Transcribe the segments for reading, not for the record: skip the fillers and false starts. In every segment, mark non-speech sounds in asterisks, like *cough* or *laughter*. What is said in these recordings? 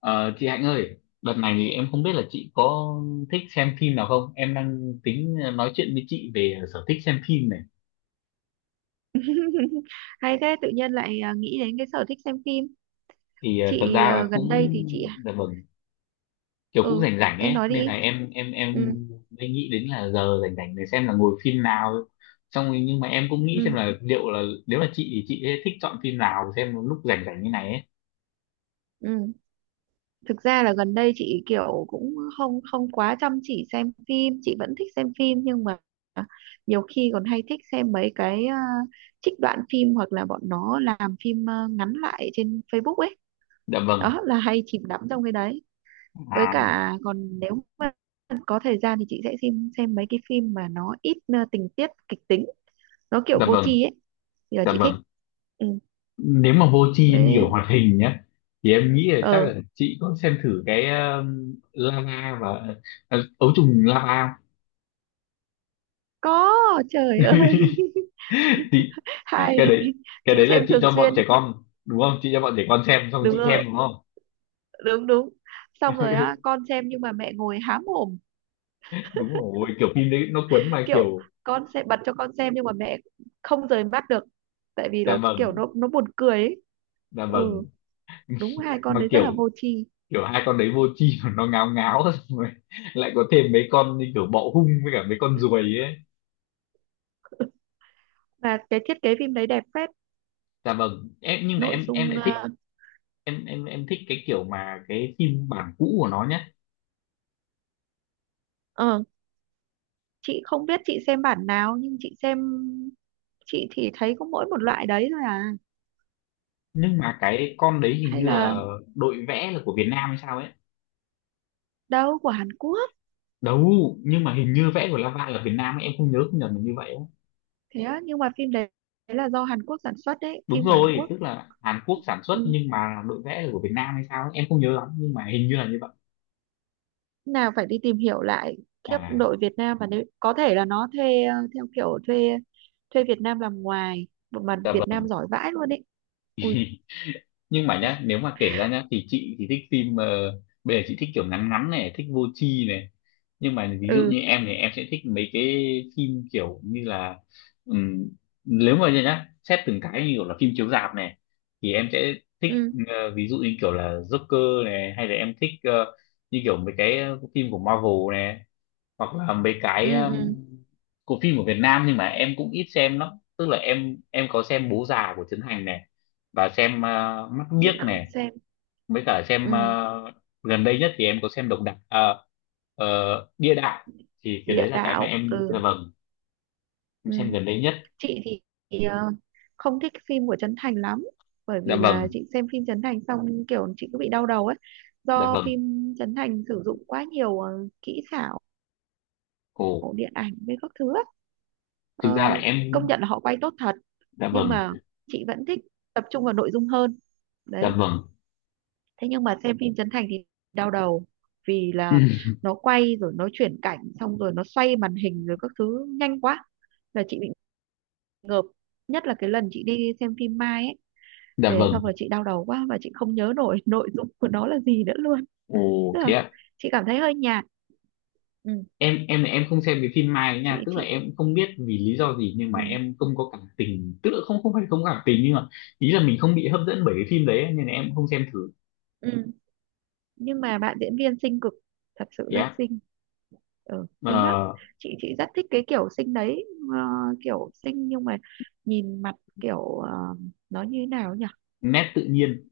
Ờ, chị Hạnh ơi, đợt này thì em không biết là chị có thích xem phim nào không? Em đang tính nói chuyện với chị về sở thích xem phim này. *laughs* Hay thế, tự nhiên lại à, nghĩ đến cái sở thích xem phim. Thì thật Chị ra à, là gần cũng đây thì chị à, dạ vâng, kiểu cũng ừ, rảnh rảnh em ấy, nói nên là đi. em Ừ. mới nghĩ đến là giờ rảnh rảnh để xem là ngồi phim nào. Xong rồi nhưng mà em cũng nghĩ xem Ừ. là liệu là nếu là chị thì chị sẽ thích chọn phim nào xem lúc rảnh rảnh như này ấy. Ừ. Thực ra là gần đây chị kiểu cũng không không quá chăm chỉ xem phim, chị vẫn thích xem phim nhưng mà nhiều khi còn hay thích xem mấy cái à, trích đoạn phim hoặc là bọn nó làm phim à, ngắn lại trên Facebook ấy, Dạ vâng. đó là hay chìm đắm trong cái đấy. Với À, cả còn nếu mà có thời gian thì chị sẽ xem mấy cái phim mà nó ít tình tiết kịch tính, nó kiểu dạ vô vâng, tri ấy thì là dạ chị thích. vâng. Ừ. Nếu mà vô tri nhiều Với, hoạt hình nhé thì em nghĩ là chắc ờ là chị có xem thử cái lava và ấu trùng lava không? có. Trời ơi! *laughs* *laughs* Chị, Hay. cái đấy, cái Chị đấy là xem chị thường cho bọn xuyên. trẻ con đúng không, chị cho bọn trẻ con xem xong Đúng chị xem rồi, đúng không? đúng đúng. Xong rồi á, *laughs* con xem nhưng mà mẹ ngồi há mồm, Đúng rồi, kiểu phim đấy nó cuốn mà kiểu kiểu con sẽ bật cho con xem nhưng mà mẹ không rời mắt được, tại vì dạ là kiểu vâng, nó buồn cười ấy. dạ Ừ, vâng, đúng, hai con mà đấy rất kiểu, là vô tri kiểu hai con đấy vô tri *laughs* mà nó ngáo ngáo *laughs* xong rồi lại có thêm mấy con như kiểu bọ hung với cả mấy con ruồi ấy. mà cái thiết kế phim đấy đẹp phết, Dạ vâng, em nhưng mà nội em dung lại thích, vâng. em thích cái kiểu mà cái phim bản cũ của nó nhá. ờ, chị không biết chị xem bản nào nhưng chị xem, chị thì thấy có mỗi một loại đấy thôi à, Nhưng mà cái con đấy hình hay như là là đội vẽ là của Việt Nam hay sao ấy. đâu, của Hàn Quốc. Đâu, nhưng mà hình như vẽ của Lava là Việt Nam ấy. Em không nhớ không nhầm là như vậy ấy. Thế á, nhưng mà phim đấy, đấy là do Hàn Quốc sản xuất đấy, Đúng phim của Hàn rồi, Quốc. tức là Hàn Quốc sản xuất Ừ. nhưng mà đội vẽ là của Việt Nam hay sao ấy. Em không nhớ lắm nhưng mà hình như là như vậy. Nào, phải đi tìm hiểu lại, kiếp À đội Việt Nam, và nếu có thể là nó thuê theo kiểu thuê thuê Việt Nam làm ngoài, một mặt dạ Việt vâng. Nam giỏi vãi luôn đấy. Ui. Nhưng mà nhá, nếu mà kể ra nhá thì chị thì thích phim bây giờ chị thích kiểu ngắn ngắn này, thích vô tri này, nhưng mà ví dụ Ừ. như em thì em sẽ thích mấy cái phim kiểu như là ừm, nếu mà nhá xét từng cái như kiểu là phim chiếu rạp này thì em sẽ thích, Ừ. Ví dụ như kiểu là Joker này, hay là em thích như kiểu mấy cái phim của Marvel này, hoặc là mấy cái Ừ. Ừ. của phim của Việt Nam nhưng mà em cũng ít xem lắm. Tức là em có xem Bố Già của Trấn Thành này, và xem Mắt Biếc Chị không này, xem. với cả xem Ừ, gần đây nhất thì em có xem độc đắc ờ, địa đạo, thì cái địa đấy là cái mà đạo. em dạ Ừ. vâng em Ừ. xem gần đây nhất. Chị thì, ờ, không thích phim của Trấn Thành lắm, bởi Dạ vì là vâng, chị xem phim Trấn Thành xong kiểu chị cứ bị đau đầu ấy, dạ do vâng, phim Trấn Thành sử dụng quá nhiều kỹ xảo ồ, điện ảnh với các thứ ấy. thực ra là Ờ, em công nhận là họ quay tốt thật dạ nhưng vâng, mà chị vẫn thích tập trung vào nội dung hơn dạ đấy. vâng. Thế nhưng mà xem phim Trấn Thành thì đau đầu, vì *clears throat* là Ừ, nó quay rồi nó chuyển cảnh xong rồi nó xoay màn hình rồi các thứ nhanh quá là chị bị ngợp. Nhất là cái lần chị đi xem phim Mai ấy, dạ về vâng, xong rồi chị đau đầu quá và chị không nhớ nổi *laughs* nội dung của nó là gì nữa luôn, ồ, tức thế là ạ. chị cảm thấy hơi nhạt. Ừ, Em không xem cái phim Mai ấy nha, chị tức là chị em cũng không biết vì lý do gì nhưng mà Ừ. em không có cảm tình, tức là không, không phải không có cảm tình nhưng mà ý là mình không bị hấp dẫn bởi cái phim đấy nên là em cũng không xem thử. Ừ. Nhưng mà bạn diễn viên xinh cực, thật sự rất Yeah. xinh. Ừ, xinh lắm, chị rất thích cái kiểu xinh đấy. ờ, Kiểu xinh nhưng mà nhìn mặt kiểu nó như thế nào nhỉ. Nét tự nhiên.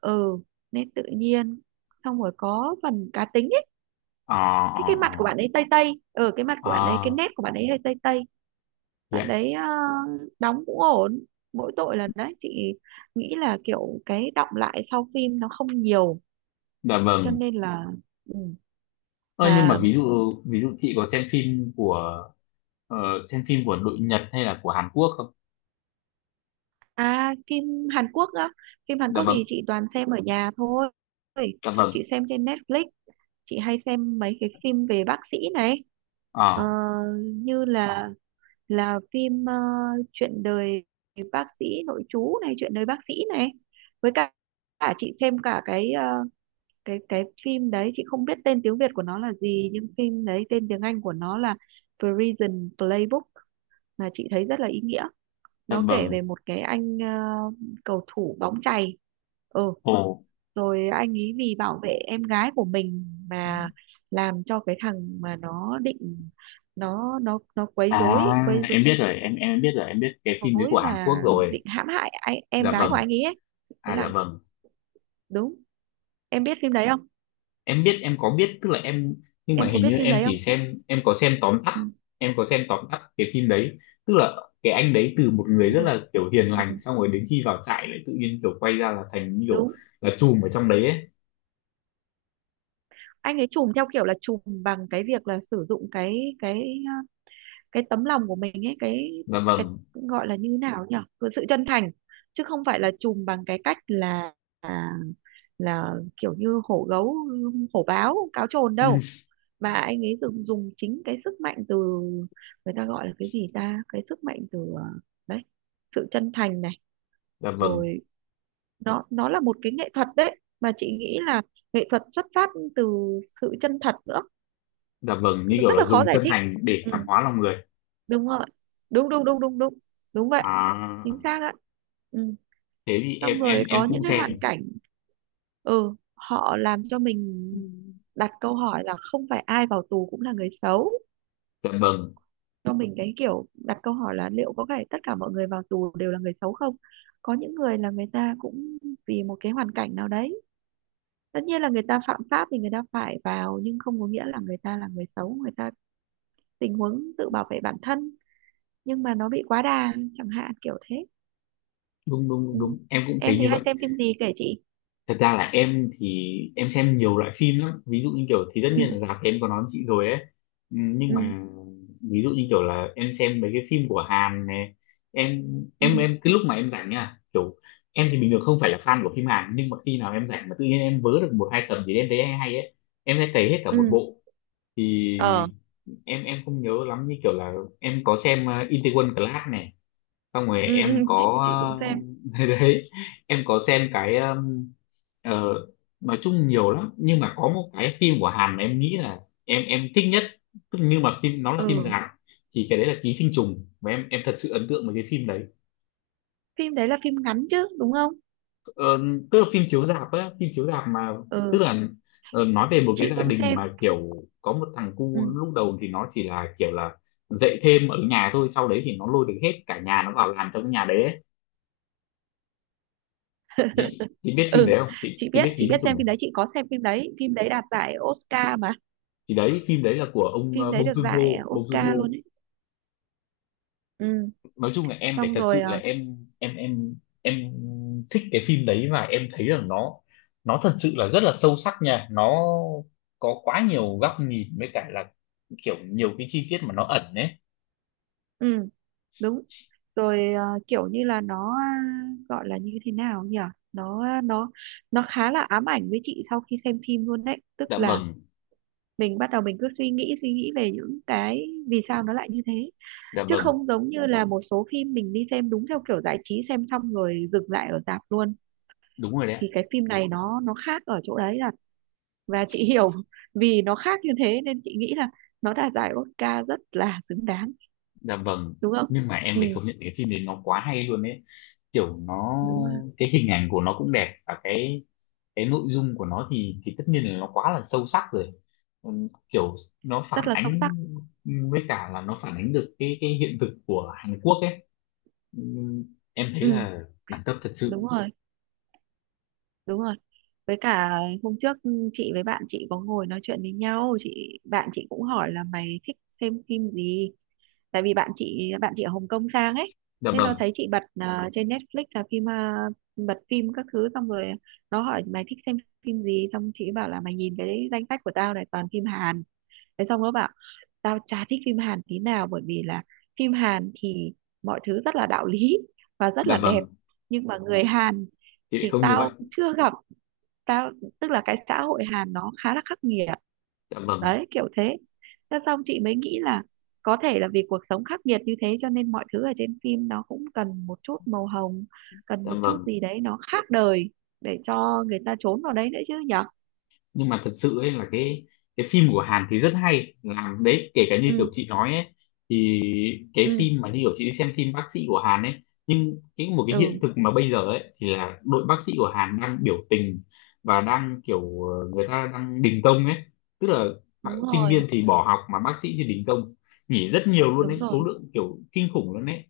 Ừ, nên tự nhiên xong rồi có phần cá tính ấy. Ờ cái ờ cái ờ. mặt của bạn ấy tây tây. Ừ, cái mặt của bạn ấy, cái Ờ, nét của bạn ấy hơi tây tây. Bạn dạ. đấy đóng cũng ổn, mỗi tội là đấy chị nghĩ là kiểu cái đọng lại sau phim nó không nhiều, Dạ cho vâng. nên là. Ừ. Ơ, nhưng mà Mà ví dụ, ví dụ chị có xem phim của ờ, xem phim của đội Nhật hay là của Hàn Quốc không? à, phim Hàn Quốc á, phim Hàn Dạ Quốc vâng. thì chị toàn xem ở nhà thôi, Dạ chị vâng. xem trên Netflix. Chị hay xem mấy cái phim về bác sĩ này. Ờ, Ờ, như là phim chuyện đời bác sĩ nội trú này, chuyện đời bác sĩ này. Với cả chị xem cả cái cái phim đấy, chị không biết tên tiếng Việt của nó là gì nhưng phim đấy tên tiếng Anh của nó là Prison Playbook, mà chị thấy rất là ý nghĩa. dạ Nó kể vâng. về một cái anh cầu thủ bóng chày. Ừ, Ồ. rồi anh ấy vì bảo vệ em gái của mình mà làm cho cái thằng mà nó định nó quấy rối, À, em biết rồi, em biết rồi, em biết cái phim đấy của Hàn và Quốc rồi. định hãm hại anh, em Dạ gái của vâng. anh ấy ấy, thế À dạ là vâng. đúng. Em biết phim đấy không? Em biết, em có biết, tức là em nhưng mà Em có hình biết như phim em đấy không? chỉ xem em có xem tóm Ừ, tắt, em có xem tóm tắt cái phim đấy. Tức là cái anh đấy từ một người đúng rất rồi. là kiểu hiền Ừ, lành xong rồi đến khi vào trại lại tự nhiên kiểu quay ra là thành như kiểu đúng. là trùm ở trong đấy ấy. Anh ấy trùm theo kiểu là trùm bằng cái việc là sử dụng cái tấm lòng của mình ấy, cái Dạ cái vâng. gọi là như thế nào nhỉ, cái sự chân thành, chứ không phải là trùm bằng cái cách là là, là kiểu như hổ gấu, hổ báo cáo trồn Ừ, đâu, mà anh ấy dùng dùng chính cái sức mạnh từ, người ta gọi là cái gì ta, cái sức mạnh từ đấy, sự chân thành này dạ vâng, rồi, nó là một cái nghệ thuật đấy mà chị nghĩ là nghệ thuật xuất phát từ sự chân thật nữa. dạ vâng, như kiểu Rất là là khó dùng giải chân thích. thành để Ừ, cảm hóa lòng người. đúng rồi, đúng đúng đúng đúng đúng, đúng vậy, chính À, xác ạ. Ừ. thế thì em Xong rồi em có em những cũng cái xem. hoàn cảnh, ừ, họ làm cho mình Ừ. đặt câu hỏi là không phải ai vào tù cũng là người xấu, Dạ vâng, cho mình cái kiểu đặt câu hỏi là liệu có phải tất cả mọi người vào tù đều là người xấu không. Có những người là người ta cũng vì một cái hoàn cảnh nào đấy, tất nhiên là người ta phạm pháp thì người ta phải vào, nhưng không có nghĩa là người ta là người xấu, người ta tình huống tự bảo vệ bản thân nhưng mà nó bị quá đà chẳng hạn, kiểu thế. đúng đúng đúng Ừ. đúng. Em cũng Em thấy như thì vậy. hay xem phim gì kể chị. Thật ra là em thì em xem nhiều loại phim lắm, ví dụ như kiểu thì tất Ừ. nhiên là rạp thì em có nói với chị rồi ấy. Ừ, nhưng Ừ. mà ví dụ như kiểu là em xem mấy cái phim của Hàn này, em Ừ. em cái lúc mà em rảnh nha, kiểu em thì bình thường không phải là fan của phim Hàn nhưng mà khi nào em rảnh mà tự nhiên em vớ được một hai tập gì em thấy hay hay ấy em sẽ cày hết cả một Ừ. bộ. Ờ. Thì em không nhớ lắm như kiểu là em có xem Itaewon Class này, xong rồi Ừ, ừ. em chị có chị cũng xem. *laughs* Đấy em có xem cái ờ, nói chung nhiều lắm nhưng mà có một cái phim của Hàn mà em nghĩ là em thích nhất, tức nhưng mà phim nó là phim Ừ, dài, thì cái đấy là Ký sinh trùng và em thật sự ấn tượng với cái phim đấy. phim đấy là phim ngắn chứ đúng không. Ờ, tức là phim chiếu rạp á, phim chiếu rạp mà, tức Ừ, là nói về một cái chị gia cũng đình xem. mà kiểu có một thằng Ừ. cu lúc đầu thì nó chỉ là kiểu là dạy thêm ở nhà thôi, sau đấy thì nó lôi được hết cả nhà nó vào làm trong cái nhà đấy ấy. Chị, chị *laughs* chị biết phim đấy Ừ, không, chị chị biết chị ký sinh biết trùng xem này, phim đấy, chị có xem phim đấy, phim đấy đạt giải Oscar mà, thì đấy phim đấy là của ông phim đấy Bong được giải Joon-ho, Bong Oscar luôn Joon-ho. ấy. Ừ. Nói chung là em phải Xong thật rồi sự là em em thích cái phim đấy và em thấy rằng nó thật sự là rất là sâu sắc nha, nó có quá nhiều góc nhìn với cả là kiểu nhiều cái chi tiết mà nó ẩn ấy. ừ, đúng rồi. Ờ, Kiểu như là nó à, gọi là như thế nào nhỉ, nó nó khá là ám ảnh với chị sau khi xem phim luôn đấy, tức Dạ là vâng, mình bắt đầu mình cứ suy nghĩ về những cái vì sao nó lại như thế, dạ chứ vâng, không giống như là một số phim mình đi xem đúng theo kiểu giải trí, xem xong rồi dừng lại ở rạp luôn. đúng rồi đấy ạ. Thì cái phim này nó khác ở chỗ đấy là và chị hiểu *laughs* vì nó khác như thế nên chị nghĩ là nó đạt giải Oscar rất là xứng đáng, Dạ vâng, đúng không. nhưng mà em Ừ, phải công nhận cái phim đấy nó quá hay luôn ấy, kiểu nó, đúng rồi. cái hình ảnh của nó cũng đẹp và cái nội dung của nó thì tất nhiên là nó quá là sâu sắc rồi. Kiểu nó Rất phản là sâu sắc. ánh, với cả là nó phản ánh được cái hiện thực của Hàn Quốc ấy. Ừm, em thấy Ừ, là đẳng cấp thật sự. đúng rồi, đúng rồi. Với cả hôm trước chị với bạn chị có ngồi nói chuyện với nhau, chị bạn chị cũng hỏi là mày thích xem phim gì, tại vì bạn chị ở Hồng Kông sang ấy. Dạ Thế nó vâng, thấy chị bật à, trên Netflix là phim à, bật phim các thứ xong rồi nó hỏi mày thích xem phim gì, xong chị bảo là mày nhìn cái danh sách của tao này toàn phim Hàn. Thế xong nó bảo tao chả thích phim Hàn tí nào bởi vì là phim Hàn thì mọi thứ rất là đạo lý và rất dạ là đẹp, vâng, nhưng mà người Hàn chị lại thì không như vậy. tao chưa gặp, tao, tức là cái xã hội Hàn nó khá là khắc nghiệt Dạ vâng, đấy kiểu thế. Thế xong chị mới nghĩ là có thể là vì cuộc sống khắc nghiệt như thế cho nên mọi thứ ở trên phim nó cũng cần một chút màu hồng, cần dạ một chút vâng, gì đấy nó khác đời, để cho người ta trốn vào đấy nữa chứ nhở. nhưng mà thật sự ấy là cái phim của Hàn thì rất hay làm đấy, kể cả như Ừ. kiểu chị nói ấy, thì cái Ừ. phim mà như kiểu chị đi xem phim bác sĩ của Hàn ấy, nhưng cái một cái hiện Ừ. thực mà bây giờ ấy thì là đội bác sĩ của Hàn đang biểu tình và đang kiểu người ta đang đình công ấy, tức là họ- Đúng sinh rồi, viên thì bỏ học mà bác sĩ thì đình công, nghỉ rất nhiều luôn đấy, đúng rồi. số lượng kiểu kinh khủng luôn đấy.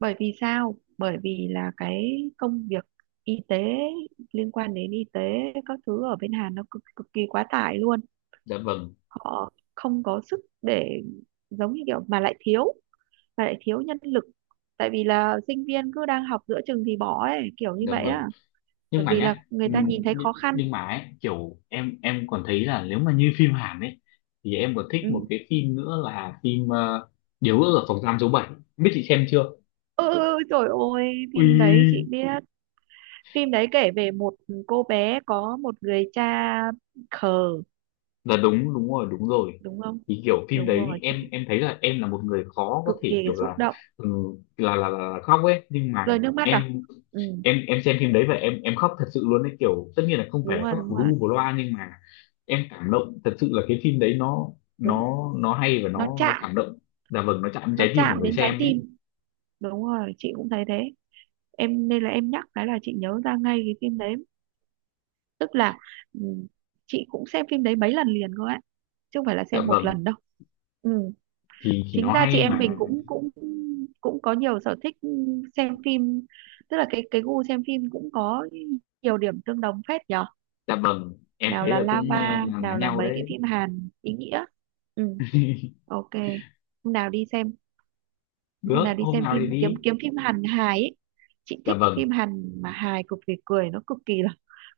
Bởi vì sao, bởi vì là cái công việc y tế, liên quan đến y tế, các thứ ở bên Hàn nó cực cực kỳ quá tải luôn, Dạ vâng, họ không có sức để, giống như kiểu mà lại thiếu nhân lực, tại vì là sinh viên cứ đang học giữa chừng thì bỏ ấy, kiểu như dạ vậy á, vâng, nhưng bởi mà vì là nhá người ta nhìn thấy khó khăn. nhưng mà ấy, kiểu em còn thấy là nếu mà như *laughs* phim Hàn ấy thì em còn thích một Ừ. cái phim nữa là phim Điều ước ở phòng giam số 7, biết chị xem chưa, Ừ, ừ, trời ơi, phim đấy chị ui, biết. Phim đấy kể về một cô bé có một người cha khờ, là đúng, đúng rồi đúng rồi, đúng không? thì kiểu phim Đúng đấy rồi, em chị em thấy là em là một người khó cực có thể kỳ kiểu xúc là, động, ừ, là khóc ấy nhưng rơi mà nước mắt à. em, Ừ, em xem phim đấy và em khóc thật sự luôn ấy, kiểu tất nhiên là không phải đúng là rồi, khóc đúng bù rồi, lu bù loa nhưng mà em cảm động thật sự là cái phim đấy, nó đúng, nó nó hay và nó nó chạm cảm động. Dạ vâng, nó chạm đến nó trái tim của chạm người đến trái xem ấy. tim. Đúng rồi, chị cũng thấy thế, em nên là em nhắc cái là chị nhớ ra ngay cái phim đấy, tức là, ừ, chị cũng xem phim đấy mấy lần liền cơ ấy, chứ không phải là Dạ xem một vâng, lần đâu. Ừ. Thì Chính nó ra chị hay em mà. mình cũng cũng cũng có nhiều sở thích xem phim, tức là cái gu xem phim cũng có nhiều điểm tương đồng phết nhở, Dạ vâng em nào thấy là là cũng Lava, là lá nào là nhau mấy cái đấy. phim Hàn ý nghĩa. Ừ, *laughs* ok. hôm nào đi xem hôm nào Được đi hôm xem nào thì phim, kiếm đi. kiếm phim Hàn hài ấy, chị Dạ thích vâng, phim Hàn mà hài, cực kỳ cười, nó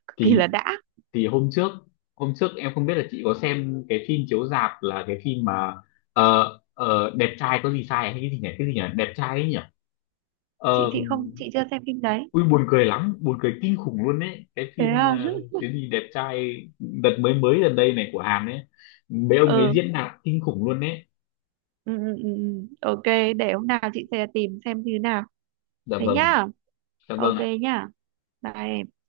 cực kỳ thì là đã. thì hôm trước, hôm trước em không biết là chị có xem cái phim chiếu rạp là cái phim mà đẹp trai có gì sai hay cái gì nhỉ, cái gì nhỉ, đẹp trai ấy nhỉ. Ờ, Chị không, chị chưa xem phim đấy. ui buồn cười lắm, buồn cười kinh khủng luôn đấy cái Thế phim à. Cái gì đẹp trai đợt mới, mới gần đây này của Hàn ấy, mấy ông ấy *laughs* Ừ. diễn đạt kinh khủng luôn đấy. Ừ. Ừ. Ừ, ừ. Ok, để hôm nào chị sẽ tìm xem như nào. Dạ Thế vâng, nhá. dạ Ok. vâng ạ. Nhá. Bye em.